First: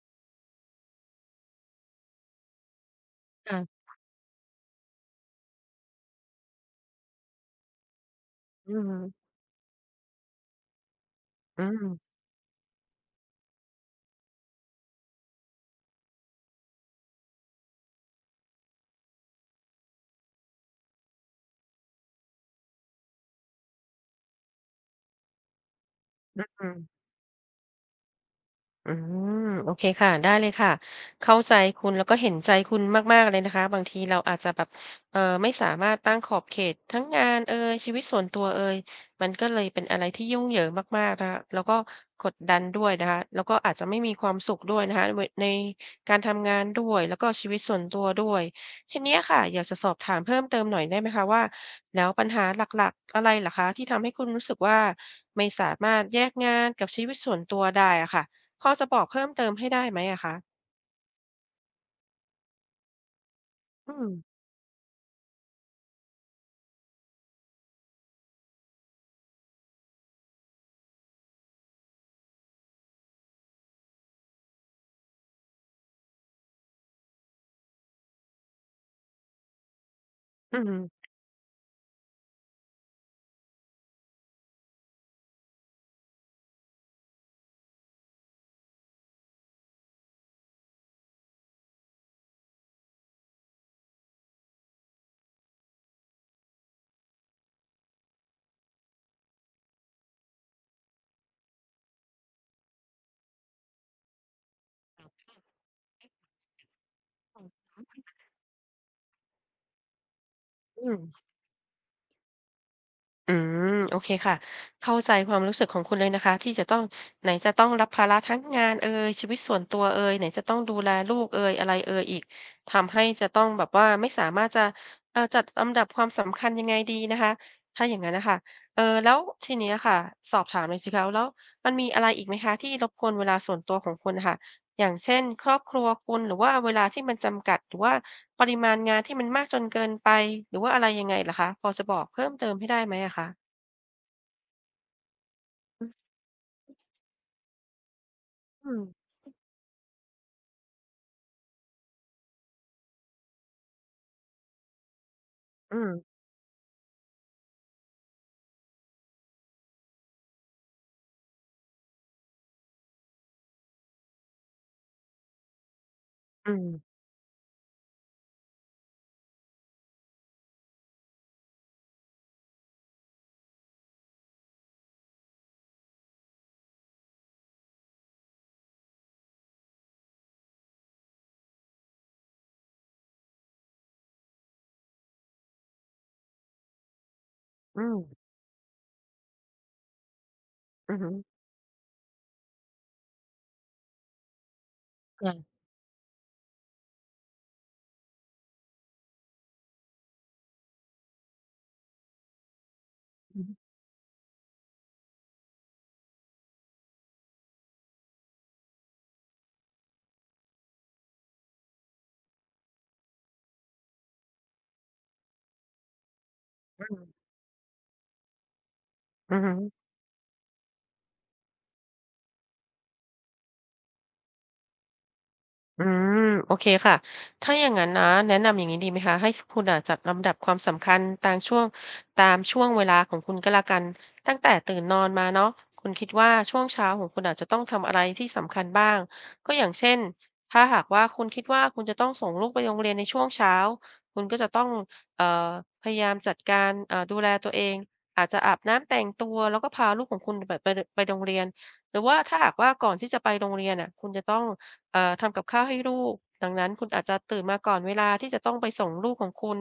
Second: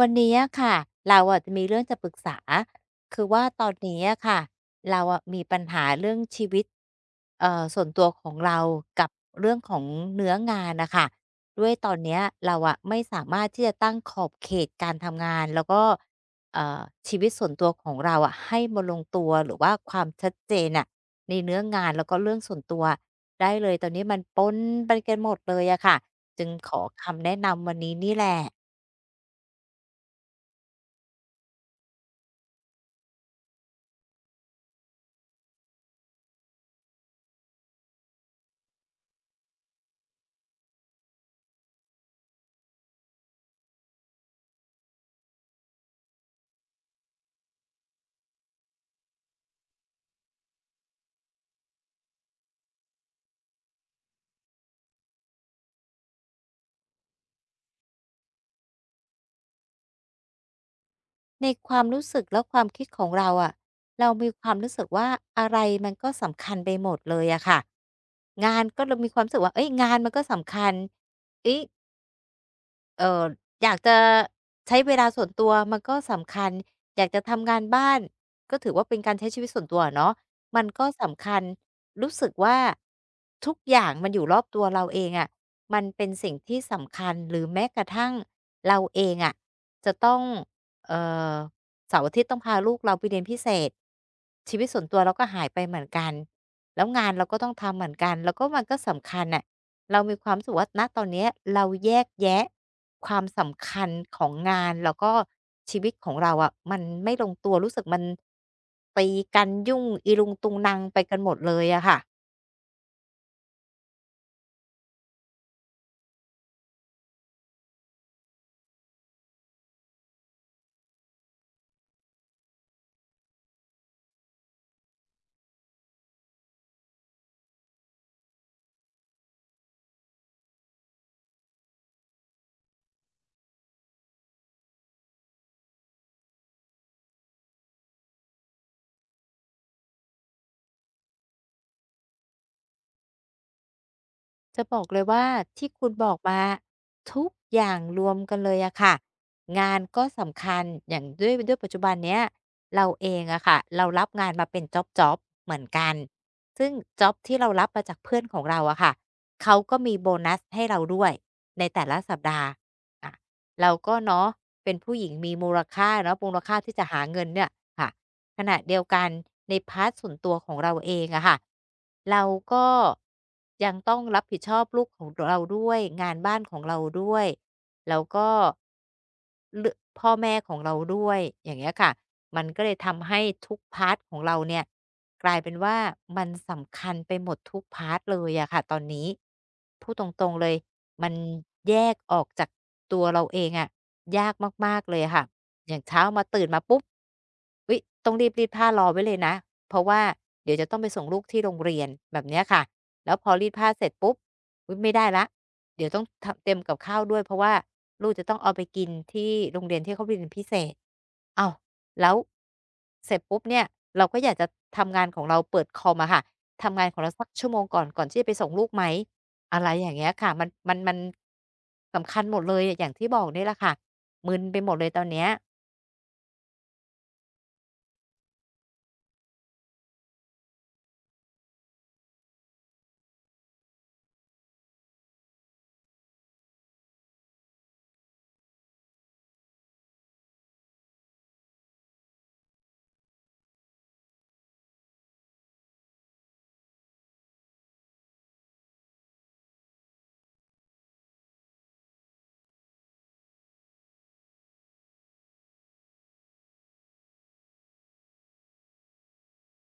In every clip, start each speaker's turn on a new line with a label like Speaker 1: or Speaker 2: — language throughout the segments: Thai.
Speaker 1: วันนี้อะค่ะเราอะจะมีเรื่องจะปรึกษาคือว่าตอน
Speaker 2: ค่ะ
Speaker 1: นี้อะค่ะเราอะมีปัญหาเรื่องชีวิตส่วนตัวของเรา
Speaker 2: อืม
Speaker 1: กับเรื่องของเนื้องานน่ะค่ะ
Speaker 2: อื
Speaker 1: ด้วยตอน
Speaker 2: ม
Speaker 1: เนี้ยเราอะไม่สามารถที่จะตั้งขอบเขตการทำงานแล้วก็เอ่อชีวิตส่วนตัวของเราอะให้มาลงตัวหรือว่าความชัดเจนน่ะในเนื้องานแล้วก็เรื่องส่วนตัวได้เลยตอนนี้มันปนไปกันหมดเลยอะค่ะจึง
Speaker 2: อื
Speaker 1: ขอ
Speaker 2: ม
Speaker 1: คำแนะนำวันนี้นี่แหละ
Speaker 2: อืมโอเคค่ะได้เลยค่ะเข้าใจคุณแล้วก็เห็นใจคุณมากๆเลยนะคะบางทีเราอาจจะแบบไม่สามารถตั้งขอบเขตทั้งงานเอยชีวิตส่วนตัวเอยมันก็เลยเป็นอะไรที่ยุ่งเหยิงมากๆนะคะแล้วก็กดดันด้วยนะคะแล้วก็อาจจะไม่มีความสุขด้วยนะคะเวในการทำงานด้วยแล้วก็ชีวิตส่วนตัวด้วยทีเนี้ยค่ะอยากจะสอบถามเพิ่มเติมหน่อยได้ไหมคะว่าแล้วปัญหาหลักๆอะไรเหรอคะที่ทำให้คุณรู้สึกว่าไม่สามารถแยกงานกับชีวิตส่วนตัวได้อะค่ะ พอจะบอกเพิ่มเติมให้ได้ไหมอะคะ
Speaker 1: ในความรู้สึกและความคิดของเราอะ
Speaker 2: อื
Speaker 1: เรา
Speaker 2: ม
Speaker 1: มีความรู้สึกว่าอะไรมันก็สำคัญไปหมดเลยอะค่ะงานก็เลยมีความรู้สึกว่าเฮ้ยงานมันก็สำคัญเฮ้ย เอ่ออยากจะใช้เวลาส่วนตัวมันก็สำคัญอยากจะทำงานบ้านก็ถือว่าเป็นการใช้ชีวิตส่วนตัวอะเนาะ
Speaker 2: อื
Speaker 1: มันก็
Speaker 2: ม
Speaker 1: สำคัญรู้สึกว่าทุกอย่างมันอยู่รอบตัวเราเองอะมันเป็นสิ่งที่สำคัญหรือแม้กระทั่งเราเองอะจะต้องเอ่อเสาร์อาทิตย์ต้องพาลูกเราไปเรียนพิเศษชีวิตส่วนตัวเราก็หายไปเหมือนกันแล้วงานเราก็ต้องทำเหมือนกันแล้วก็มันก็สำคัญน่ะ เรามีความรู้สึกว่าณตอนเนี้ยเราแยกแยะความสำคัญของงานแล้วก็ชีวิตของเราอะมันไม่ลงตัวรู้สึก
Speaker 2: อ
Speaker 1: มันตีกันยุ่งอีรุงตุงนัง
Speaker 2: ื
Speaker 1: ไป
Speaker 2: ม
Speaker 1: กันหมดเลยอะค่ะ
Speaker 2: อืมโอเคค่ะเข้าใจความรู้สึกของคุณเลยนะคะที่จะต้องไหนจะต้องรับภาระทั้งงานเอยชีวิตส่วนตัวเอยไหนจะต้องดูแลลูกเอยอะไรเอยอีกทำให้จะต้องแบบว่าไม่สามารถจะจัดลำดับความสำคัญยังไงดีนะคะถ้าอย่างงั้นน่ะค่ะแล้วทีเนี้ยค่ะสอบถามหน่อยสิคะแล้วมันมีอะไรอีกไหมคะที่รบกวนเวลาส่วนตัวของคุณน่ะค่ะ อย่างเช่นครอบครัวคุณหรือว่าเวลาที่มันจำกัดหรือว่าปริมาณงานที่มันมากจนเกินไปหรือว่าอะไรยังไงเหรอคะพอจะบอกเพิ่มเติมให้ได้ไหมอะคะ
Speaker 1: จะบอกเลยว่าที่
Speaker 2: อื
Speaker 1: คุณบ
Speaker 2: ม
Speaker 1: อกมาทุกอย่างรวมกันเลย
Speaker 2: อื
Speaker 1: อะ
Speaker 2: ม
Speaker 1: ค่ะงานก็สำคัญอย่างด้วยปัจจุบันเนี้ยเราเองอะค่ะเรารับงานมาเป็นจ็อบๆเหมือน
Speaker 2: อื
Speaker 1: กั
Speaker 2: ม
Speaker 1: นซึ่งจ็อบที่เรารับมาจากเพื่อนของเราอะค่ะเขาก็มีโบนัสให้เราด้วยในแต่ละสัปดาห์ เราก็เนาะเป็นผู้หญิงมีมูลค่าเนาะมูลค่าที่จะหาเงินเนี่ยค่ะขณะเดียวกันในพาร์ตส่วนตัวของเราเองอะค่ะเราก็ยังต้องรับผิดชอบลูกของเราด้วยงานบ้านของเราด้วยแล้วก็เรือกพ่อแม่ของเราด้วยอย่างเงี้ยค่ะมันก็เลยทำให้ทุกพาร์ตของเราเนี่ยกลายเป็นว่ามันสำคัญไปหมดทุก
Speaker 2: อื
Speaker 1: พาร์
Speaker 2: ม
Speaker 1: ตเลยอะค่ะตอนนี้พูดตรงๆเลย
Speaker 2: อือฮึ
Speaker 1: มันแยกออกจากตัวเราเองอะยากมากๆเลยค่ะ
Speaker 2: ค่ะ
Speaker 1: อย่างเช้ามาตื่นมาปุ๊บอุ๊ยต้องรีบรีดผ้ารอไว้เลยนะเพราะว่าเดี๋ยวจะต้องไปส่งลูกที่โรงเรียนแบบเนี้ยค่ะแล้วพอ
Speaker 2: อือ
Speaker 1: รี
Speaker 2: ฮึ
Speaker 1: ดผ้าเสร็จปุ๊บอุ๊ยไม่ได้แล้วเดี๋ยวต้องทำเตรียมกับข้าวด้วยเพราะว่าลูกจะต้องเอาไปกินที่โรงเรียนที่เขาเรียนพิเศษอ้าวแล้วเสร็จปุ๊บเนี่ยเราก็อยากจะทำงานของเราเปิดคอมอะค่ะ ทำ
Speaker 2: อื
Speaker 1: งานขอ
Speaker 2: ม
Speaker 1: งเราสักชั่วโมงก่อนก่อนที่จะไปส่งลูกไหม
Speaker 2: อือฮึ
Speaker 1: อะไรอย่างเงี้ยค่ะมันสำคัญหมดเลยอย่างที่บอกเนี่ยแหละค่ะมึนไปหมดเลยตอนเนี้ย
Speaker 2: อืมโอเคค่ะถ้าอย่างนั้นนะแนะนำอย่างนี้ดีไหมคะให้คุณอะจัดลำดับความสำคัญตามช่วงตามช่วงเวลาของคุณก็แล้วกันตั้งแต่ตื่นนอนมาเนาะคุณคิดว่าช่วงเช้าของคุณอาจจะต้องทำอะไรที่สำคัญบ้างก็อย่างเช่นถ้าหากว่าคุณคิดว่าคุณจะต้องส่งลูกไปโรงเรียนในช่วงเช้าคุณก็จะต้องเอ่อพยายามจัดการดูแลตัวเองอาจจะอาบน้ำแต่งตัวแล้วก็พาลูกของคุณไปไปโรงเรียนหรือว่าถ้าหากว่าก่อนที่จะไปโรงเรียนอ่ะคุณจะต้อง ทำกับข้าวให้ลูกดังนั้นคุณอาจจะตื่นมาก่อนเวลาที่จะต้องไปส่งลูกของคุณ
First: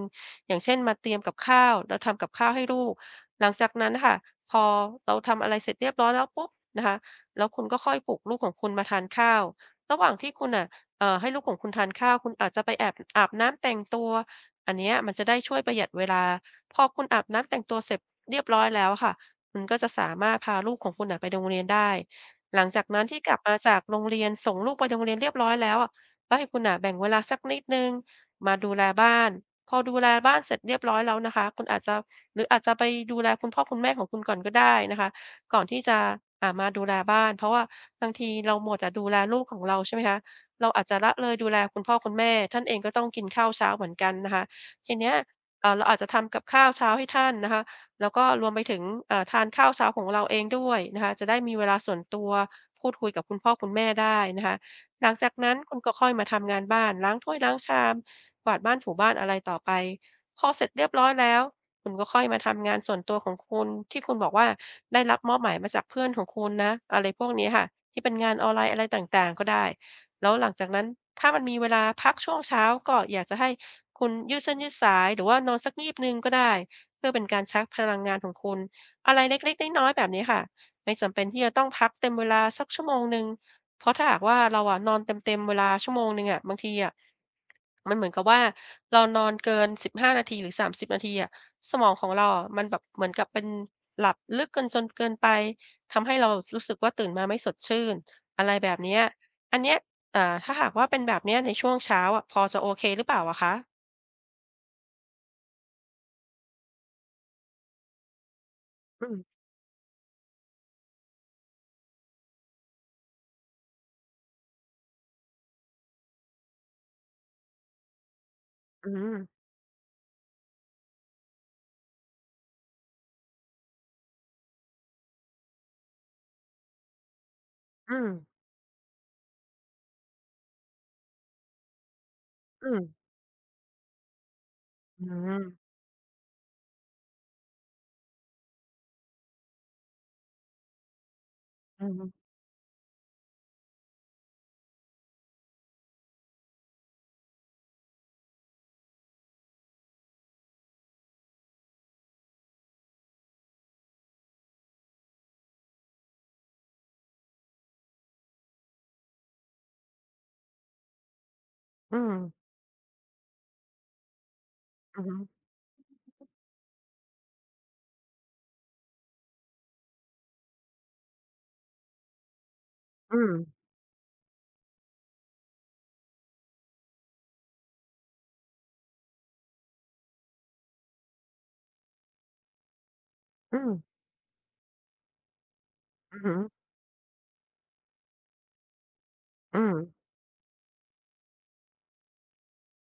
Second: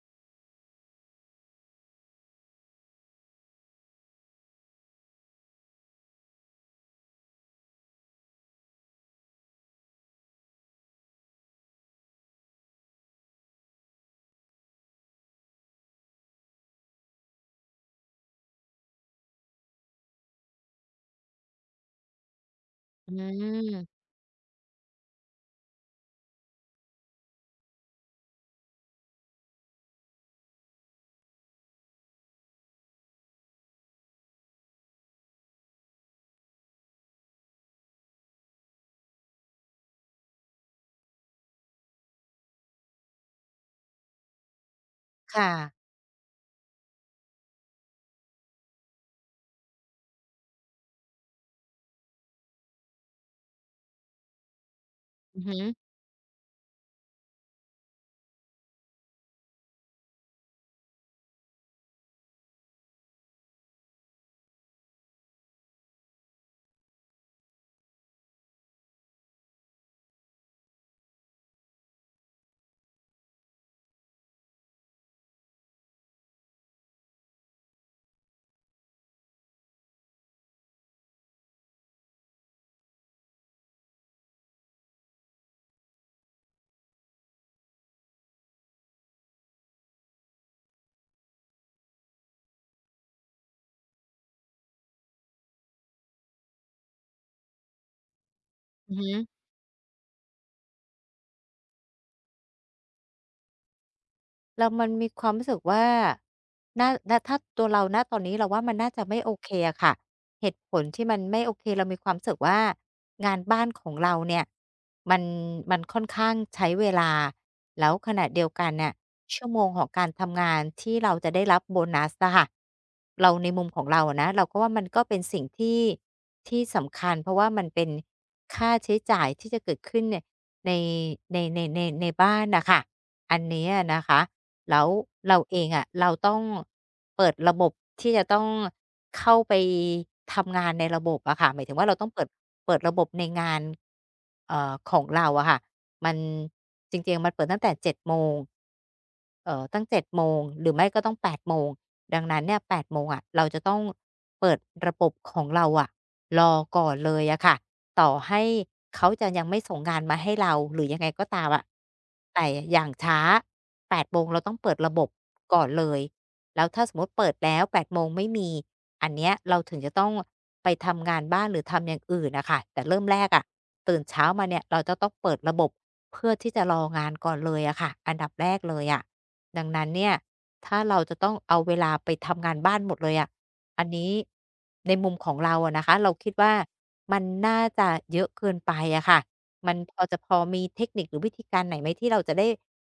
Speaker 2: อย่างเช่นมาเตรียมกับข้าวแล้วทำกับข้าวให้ลูก หลังจากนั้นค่ะพอเราทำอะไรเสร็จเรียบร้อยแล้วปุ๊บนะคะแล้วคุณก็ค่อยปลุกลูกของคุณมาทานข้าวระหว่างที่คุณอ่ะให้ลูกของคุณทานข้าวคุณอาจจะไปแอบอาบน้ำแต่งตัวอันเนี้ยมันจะได้ช่วยประหยัดเวลาพอคุณอาบน้ำแต่งตัวเสร็จเรียบร้อยแล้วค่ะคุณก็จะสามารถพาลูกของคุณน่ะไปโรงเรียนได้ หลังจากนั้น
Speaker 1: อื
Speaker 2: ที่กลับมาจากโร
Speaker 1: ม
Speaker 2: งเรียนส่งลูกไปโรงเรียนเรียบร้อยแล้วอะก็ให้คุณน่ะแบ่งเวลาสักนิดหนึ่งมาดูแลบ้านพอดูแลบ้านเสร็จเรียบร้อยแล้วนะคะคุณอาจจะหรืออาจจะไปดูแลคุณพ่อคุณแม่ของคุณก่อนก็ได้นะคะก่อนที่จะอ่ามาดูแลบ้านเพราะว่าบางทีเราหมดแต่ดูแลลูกของเราใช่ไหมคะเราอาจจะละเลยดูแลคุณพ่อคุณแม่ท่านเองก็ต้องกินข้าวเช้าเหมือนกันนะคะทีเนี้ย
Speaker 1: ค่ะ
Speaker 2: เราอาจจะทำกับข้าวเช้าให้ท่านนะคะ แล้วก็รวมไปถึงทานข้าวเช้าของเราเองด้วยนะคะจะได้มีเวลาส่วนตัวพูดคุยกับคุณพ่อคุณแม่ได้นะคะหลังจาก
Speaker 1: อือ
Speaker 2: นั้น
Speaker 1: ฮึ
Speaker 2: คุณก็ค่อยมาทำงานบ้านล้างถ้วยล้างชามกวาดบ้านถูบ้านอะไรต่อไปพอเสร็จเรียบร้อยแล้วคุณก็ค่อยมาทำงานส่วนตัวของคุณที่คุณบอกว่าได้รับมอบหมายมาจากเพื่อนของคุณนะอะไรพวกนี้ค่ะที่เป็นงานออนไลน์อะไรต่างๆก็ได้แล้วหลังจากนั้นถ้ามันมีเวลาพักช่วงเช้าก็อยากจะให้คุณยืดเส้นยืดสายหรือว่านอนสักงีบหนึ่งก็ได้ เพื่อเป็นการชาร์จพลังงานของคุณอะไรเล็กๆน้อยๆแบบนี้ค่ะไม่จำเป็นที่จะต้องพักเต็มเวลาสักชั่วโมงหนึ่งเพราะถ้าหากว่าเราอะนอนเต็มๆเวลาชั่วโมงหนึ่งอะบางทีอะมันเหมือนกับว่าเรานอนเกินสิบห้านาทีหรือสามสิบนาทีอะสมองของเราอะมันแบบเหมือนกับเป็นหลับลึกเกินจนเกินไปทำให้เรารู้สึกว่าตื่นมาไม่สดชื่นอะไรแบบ
Speaker 1: อื
Speaker 2: เนี้
Speaker 1: อ
Speaker 2: ย
Speaker 1: ฮึ
Speaker 2: อันเนี้ยถ้าหากว่าเป็นแบบเนี้ยในช่วงเช้าอะพอจะโอเคหรือเปล่าอะคะ
Speaker 1: แล้วมันมีความรู้สึกว่าน่าณถ้าตัวเราณตอนนี้เราว่ามันน่าจะ
Speaker 2: อื
Speaker 1: ไม่
Speaker 2: ม
Speaker 1: โอเคอะค่ะ เหตุผลที่มันไม่โอเคเรามีความรู้สึกว่างานบ้านของเราเนี่ยมันมันค่อนข้างใช้เวลาแล้วขณะเดียวกัน
Speaker 2: อื
Speaker 1: เนี่ย
Speaker 2: ม
Speaker 1: ชั่วโมงของการทำงานที่เราจะได้รับโบนัสอะค่ะเราในมุมของเราอะนะเราก็ว่ามันก็เป็นสิ่งที่ที่สำคัญเพราะว่ามันเป็น
Speaker 2: อืม
Speaker 1: ค่าใช้จ่ายที่จะเกิดขึ้นเนี่ยในในบ้านน่ะ
Speaker 2: อืม
Speaker 1: ค่ะอันนี้อะนะคะแล้ว
Speaker 2: อื
Speaker 1: เราเอง
Speaker 2: ม
Speaker 1: อะเราต้อง เปิดระบบที่จะต้องเข้าไปทำงานในระบบอะค่ะหมายถึง
Speaker 2: อื
Speaker 1: ว่า
Speaker 2: อ
Speaker 1: เรา
Speaker 2: ฮึ
Speaker 1: ต้องเปิดระบบในงานของเราอะค่ะมันจริงๆมันเปิดตั้งแต่7โมง ตั้ง7โมงหรือไม่ก็ต้อง8โมงดังนั้นเนี่ย8โมงอะเราจะต้องเปิดระบบของเราอะรอก่อนเลยอะค่ะต่อให้เขาจะยังไม่ส่งงานมาให้เราหรือยังไงก็ตามอะ
Speaker 2: อืม
Speaker 1: แต่อย่างช้า8โมงเราต้องเปิดระ
Speaker 2: อื
Speaker 1: บ
Speaker 2: อ
Speaker 1: บ
Speaker 2: ฮึ
Speaker 1: ก่อนเลยแล้วถ้าสมมุติเปิดแล้ว8โมงไม่มีอันเนี้ยเราถึงจะต้องไปทำงานบ้านหรือทำอย่างอื่นน่ะค่ะแต่เริ่ม
Speaker 2: อื
Speaker 1: แรก
Speaker 2: ม
Speaker 1: อะตื่นเช้ามาเนี่ยเราจะต้องเปิดระบบ เพื่อที่จะรองานก่อนเลยอะค่ะอันดับแรกเลยอะดังนั้นเนี่ยถ้าเราจะต้องเอาเวลาไปทำงานบ้านหมดเลยอะ
Speaker 2: อืม
Speaker 1: อันนี้ในมุมของเราอะนะคะเรา
Speaker 2: อือ
Speaker 1: คิ
Speaker 2: ฮึ
Speaker 1: ดว่ามันน่าจะเยอะเกินไปอะค่ะ
Speaker 2: อื
Speaker 1: มั
Speaker 2: ม
Speaker 1: นพอจะพอมีเทคนิคหรือวิธีการไหนไหมที่เราจะได้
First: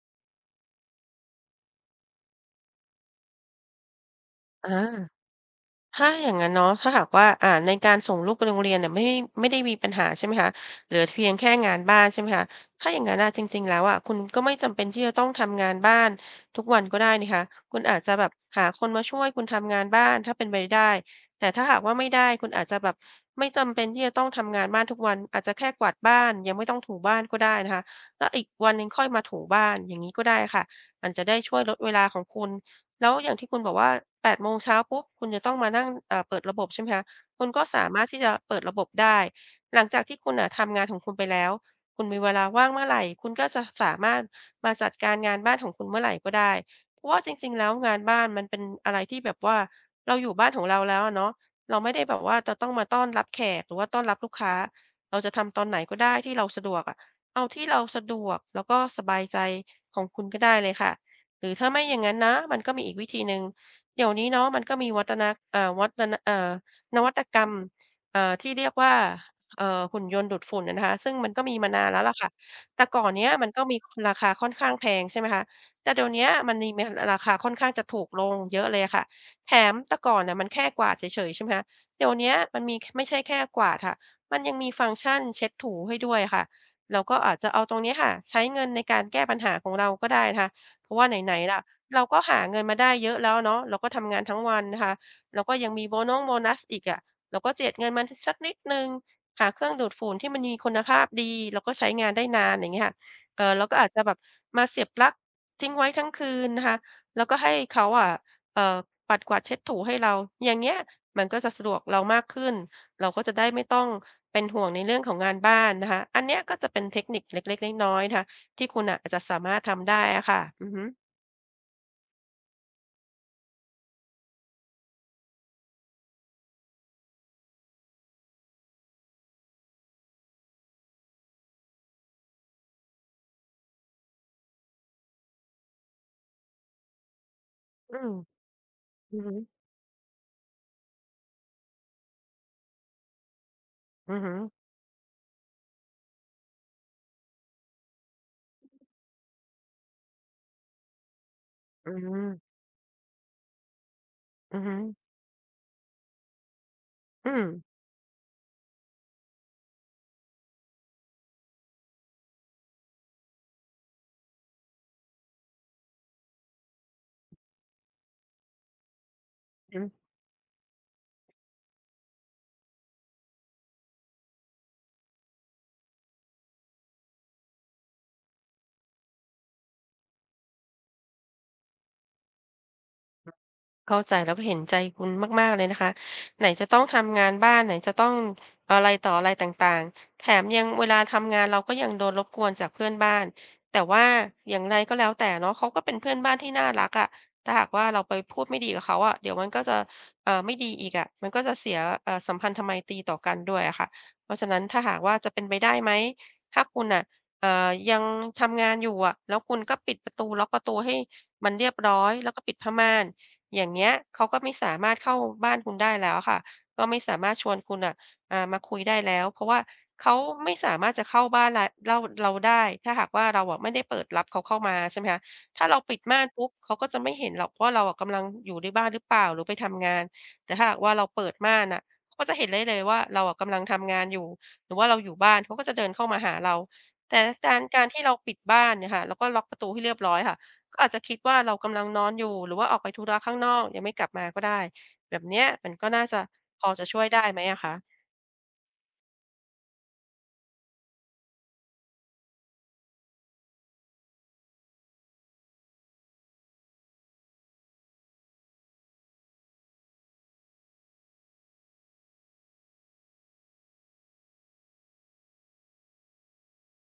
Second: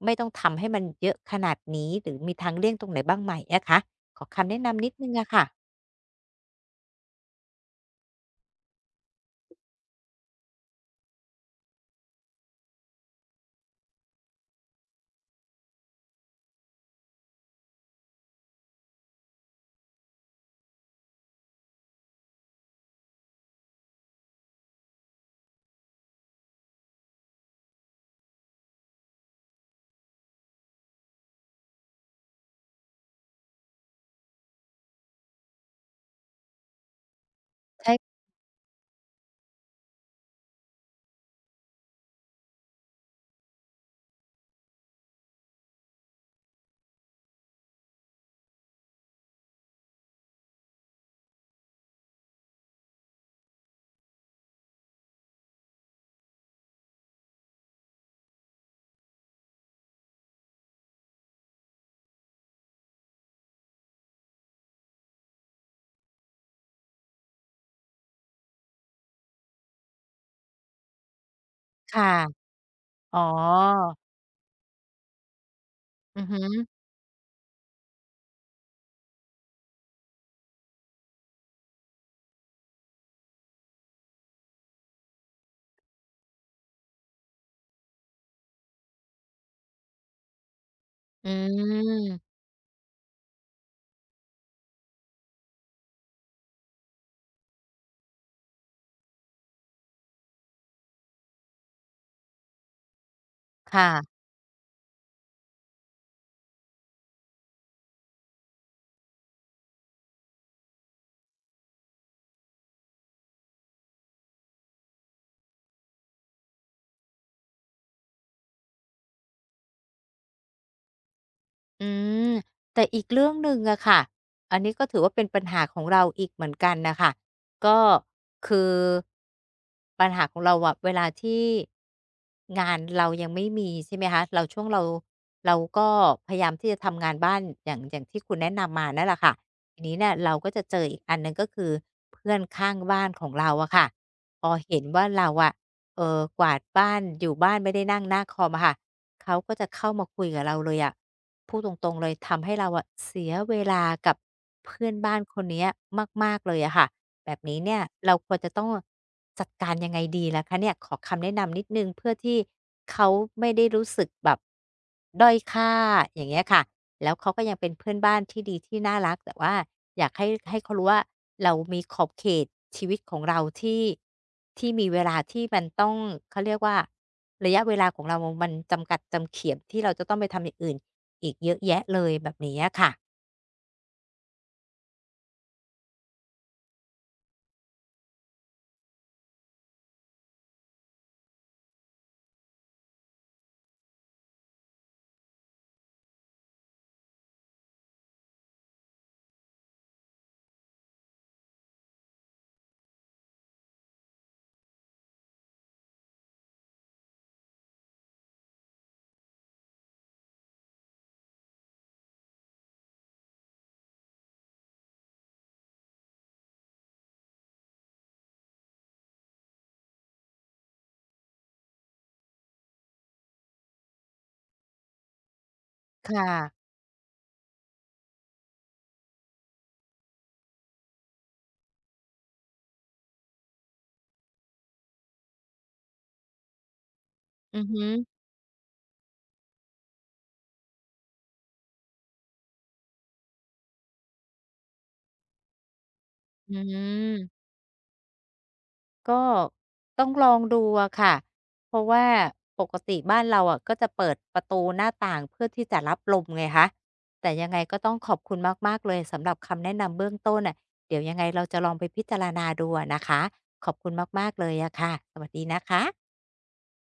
Speaker 1: ไม่ต้องทำให้มันเยอะขนาดนี้หรือมีทางเลี่ยงตรงไหนบ้างไหมอะคะขอคำแนะ
Speaker 2: อา
Speaker 1: นำนิดหนึ่งอะค่ะ
Speaker 2: ถ้าอย่างงั้นเนาะถ้าหากว่าในการส่งลูกไปโรงเรียนเนี่ยไม่ได้มีปัญหาใช่ไหมคะเหลือเพียงแค่งานบ้านใช่ไหมคะถ้าอย่างงั้นอะจริงๆแล้วอะคุณก็ไม่จำเป็นที่จะต้องทำงานบ้านทุกวันก็ได้นี่คะคุณอาจจะแบบหาคนมาช่วยคุณทำงานบ้านถ้าเป็นไปได้แต่ถ้าหากว่าไม่ได้คุณอาจจะแบบไม่จำเป็นที่จะต้องทำงานบ้านทุกวันอาจจะแค่กวาดบ้านยังไม่ต้องถูบ้านก็ได้นะคะแล้วอีกวันหนึ่งค่อยมาถูบ้านอย่างนี้ก็ได้ค่ะมันจะได้ช่วยลดเวลาของคุณ แล้วอย่างที่คุณบอกว่า8โมงเช้าปุ๊บคุณจะต้องมานั่งเอ่าเปิดระบบใช่ไหมคะคุณก็สามารถ
Speaker 1: ใช่
Speaker 2: ที่จะเปิดระบบได้หลังจากที่คุณน่ะทำงานของคุณไปแล้วคุณมีเวลาว่างเมื่อไหร่คุณก็จะสามารถมาจัดการงานบ้านของคุณเมื่อไหร่ก็ได้เพราะว่าจริงๆแล้วงานบ้านมันเป็นอะไรที่แบบว่าเราอยู่บ้านของเราแล้วอะเนาะเราไม่ได้แบบว่าจะต้องมาต้อนรับแขกหรือว่าต้อนรับลูกค้าเราจะทำตอนไหนก็ได้ที่เราสะดวกอะเอาที่เราสะดวกแล้วก็สบายใจของคุณก็ได้เลยค่ะ หรือถ้าไม่อย่างนั้นนะมันก็มีอีกวิธีหนึ่งเดี๋ยวนี้เนาะมันก็มีวัตนะเอ่อวัตนะเอ่อนวัตกรรมที่เรียกว่าหุ่นยนต์ดูดฝุ่นอะนะคะซึ่งมันก็มีมานานแล้ว
Speaker 1: ค่ะ
Speaker 2: ล่ะค่ะแต่ก่อน
Speaker 1: อ๋อ
Speaker 2: เนี้ยมันก็มีราคาค่อนข้างแพงใช่ไหมคะแต่เดี๋ยว
Speaker 1: อื
Speaker 2: เนี้
Speaker 1: อ
Speaker 2: ย
Speaker 1: ฮึ
Speaker 2: มันมีราคาค่อนข้างจะถูกลงเยอะเลยอะค่ะแถมแต่ก่อนน่ะมันแค่กวาดเฉยๆใช่ไหมคะเดี๋ยวเนี้ยมันไม่ใช่แค่กวาดค่ะมันยังมีฟังก์ชันเช็ดถูให้ด้วยอะค่ะเราก็อาจจะเอาตรงเนี้ยค่ะใช้เงินในการแก้ปัญหาของเราก็ได้นะคะ เพราะว่า
Speaker 1: อื
Speaker 2: ไหนๆล่ะเราก็
Speaker 1: ม
Speaker 2: หาเงินมาได้เยอะแล้วเนาะเราก็ทำงานทั้งวันนะคะแล้วก็ยังมีโบนัสอีกอะเราก็เจียดเงินมาสักนิดนึงหาเครื่องดูดฝุ่นที่มันมีคุณภาพดีแล้วก็ใช้งานได้นานอย่างเงี้ยค่ะเออเราก็อาจจะแบ
Speaker 1: ค่ะ
Speaker 2: บมาเสียบปลั๊กทิ้งไว้ทั้งคืนนะคะแล้วก็ให้เขาอะเออปัดกวาดเช็ดถูให้เราอย่างเงี้ยมันก็จะสะดวกเรามากขึ้นเราก็จะได้ไม่ต้องเป็นห่วงในเรื่องของงานบ้านนะคะอันเนี้ยก็จะเป็นเทคนิคเล็กๆน้อยๆนะคะ ที่คุณน่ะอาจจะสามารถทำได้อะค่ะอือฮึ
Speaker 1: อืมแต่อีกเรื่องหนึ่งอะค่ะอันนี้ก็ถือว่าเป็นปัญหาของเราอีกเหมือนกันนะคะก็คือปัญหาของเราอะเวลาที่งานเรายังไม่มีใช่ไหมคะเราช่วงเราก็พยายามที่จะทำงานบ้านอย่างอ
Speaker 2: อื
Speaker 1: ย่าง
Speaker 2: ม
Speaker 1: ที่คุณแนะนำมานั่นแห
Speaker 2: อื
Speaker 1: ละ
Speaker 2: อฮึ
Speaker 1: ค่ะทีนี้เนี่ยเราก็จะเจออีกอันหนึ่งก็คือเพื่อนข้างบ้านของเราอะค่ะ
Speaker 2: อือฮึ
Speaker 1: พอเห็นว่าเราอะเออกวาดบ้านอยู่บ้านไม่ได้นั่งหน้าคอมอะค่ะ เขาก็จะเข้ามาคุยกับเราเลยอะพูดตร
Speaker 2: อื
Speaker 1: งๆเลยทำให้
Speaker 2: ม
Speaker 1: เราอะเสียเวลากับ
Speaker 2: อือฮึ
Speaker 1: เพื่อนบ้านคนเนี้ยมากๆเลยอะค่ะ
Speaker 2: อื
Speaker 1: แบบ
Speaker 2: ม
Speaker 1: นี้เนี่ยเราควรจะต้องจัดการยังไงดีล่ะคะเนี่ยขอคำแนะนำนิดหนึ่งเพื่อที่เขาไม่ได้รู้สึกแบบ ด้อยค่าอย่างเงี้ยค่ะแล้วเขาก็ยังเป็นเพื่อนบ้านที่ดีที่น่ารักแต่ว่า
Speaker 2: อืม
Speaker 1: อยากให้เขารู้ว่าเรามีขอบเขตชีวิตของเราที่มีเวลาที่มันต้องเขาเรียกว่าระยะเวลาของเรามันจำกัดจำเขียมที่เราจะต้องไปทำอย่างอื่นอีกเยอะแยะเลยแบบนี้อะค่ะ
Speaker 2: เข้าใจแล้วก็เห็นใจคุณมากๆเลยนะคะไหนจะต้องทำงานบ้านไหนจะต้องอะไรต่ออะไรต่างๆแถมยังเวลาทำงานเราก็ยังโดนรบกวนจากเพื่อนบ้านแต่ว่าอย่างไรก็แล้วแต่เนาะเขาก็เป็นเพื่อนบ้านที่น่ารักอะถ้าหากว่าเราไปพูดไม่ดีกับเขาอะเดี๋ยวมันก็จะไม่ดีอีกอะมันก็จะเสียสัมพันธไมตรีต่อกันด้วยอะค่ะเพราะฉะนั้นถ้าหากว่าจะเป็นไปได้ไหมถ้าคุณน่ะเอ่อยังทำงานอยู่อะแล้วคุณก็ปิดประตูล็อกประตูให้มันเรียบร้อยแล้วก็ปิดผ้าม่าน อย่างเงี้ยเขาก็ไม่สามารถเข้าบ้านคุณได้แล้วค่ะก็ไม่สามารถชวนคุณอ่ะอ่ามาคุยได้แล้วเพราะว่าเขาไม่สามารถจะเข้าบ้านเราได้ถ้าหากว่าเราอะไม่ได้เปิดรับเขาเข้ามาใช่ไหมคะถ้าเราปิด
Speaker 1: ค
Speaker 2: ม่านปุ๊บ
Speaker 1: ่ะ
Speaker 2: เขาก็จะไม่เห็นหรอกว่าเราอะกำลังอยู่ในบ้านหรือเปล่าหรือไปทำงานแต่ถ้าหากว่าเราเปิดม่านอ่ะเขาก็จะเห็นได้เลยว่าเราอะกำลังทำงานอยู่หรือว่าเราอยู่บ้านเขาก็จะเดินเข้ามาหาเราแต่การ
Speaker 1: อือ
Speaker 2: กา
Speaker 1: ฮึ
Speaker 2: รที่เราปิดบ้านเนี่ยค่ะแล้วก็ล็อกประตูให้เรียบร้อยค่ะ ก็อาจจะคิดว่าเรากำลังนอนอยู่หรือว่าออกไปธุระข้างนอกยังไม่กลับมาก็ได้แบบเนี้ยมันก็น่าจะ
Speaker 1: อื
Speaker 2: พอจะช่วยได้ไหม
Speaker 1: ม
Speaker 2: อะคะ
Speaker 1: ก็ต้องลองดูอะค่ะ เพราะว่าปกติบ้านเราอะก็จะเปิดประตูหน้าต่างเพื่อที่จะรับลมไงคะแต่ยังไงก็ต้องขอบคุณมากๆเลยสำหรับคำแนะนำเบื้องต้นน่ะเดี๋ยวยังไงเราจะลองไปพิจารณาดูอะนะคะ ขอบคุณมากๆเลยอะค่ะ สวัสดีนะคะ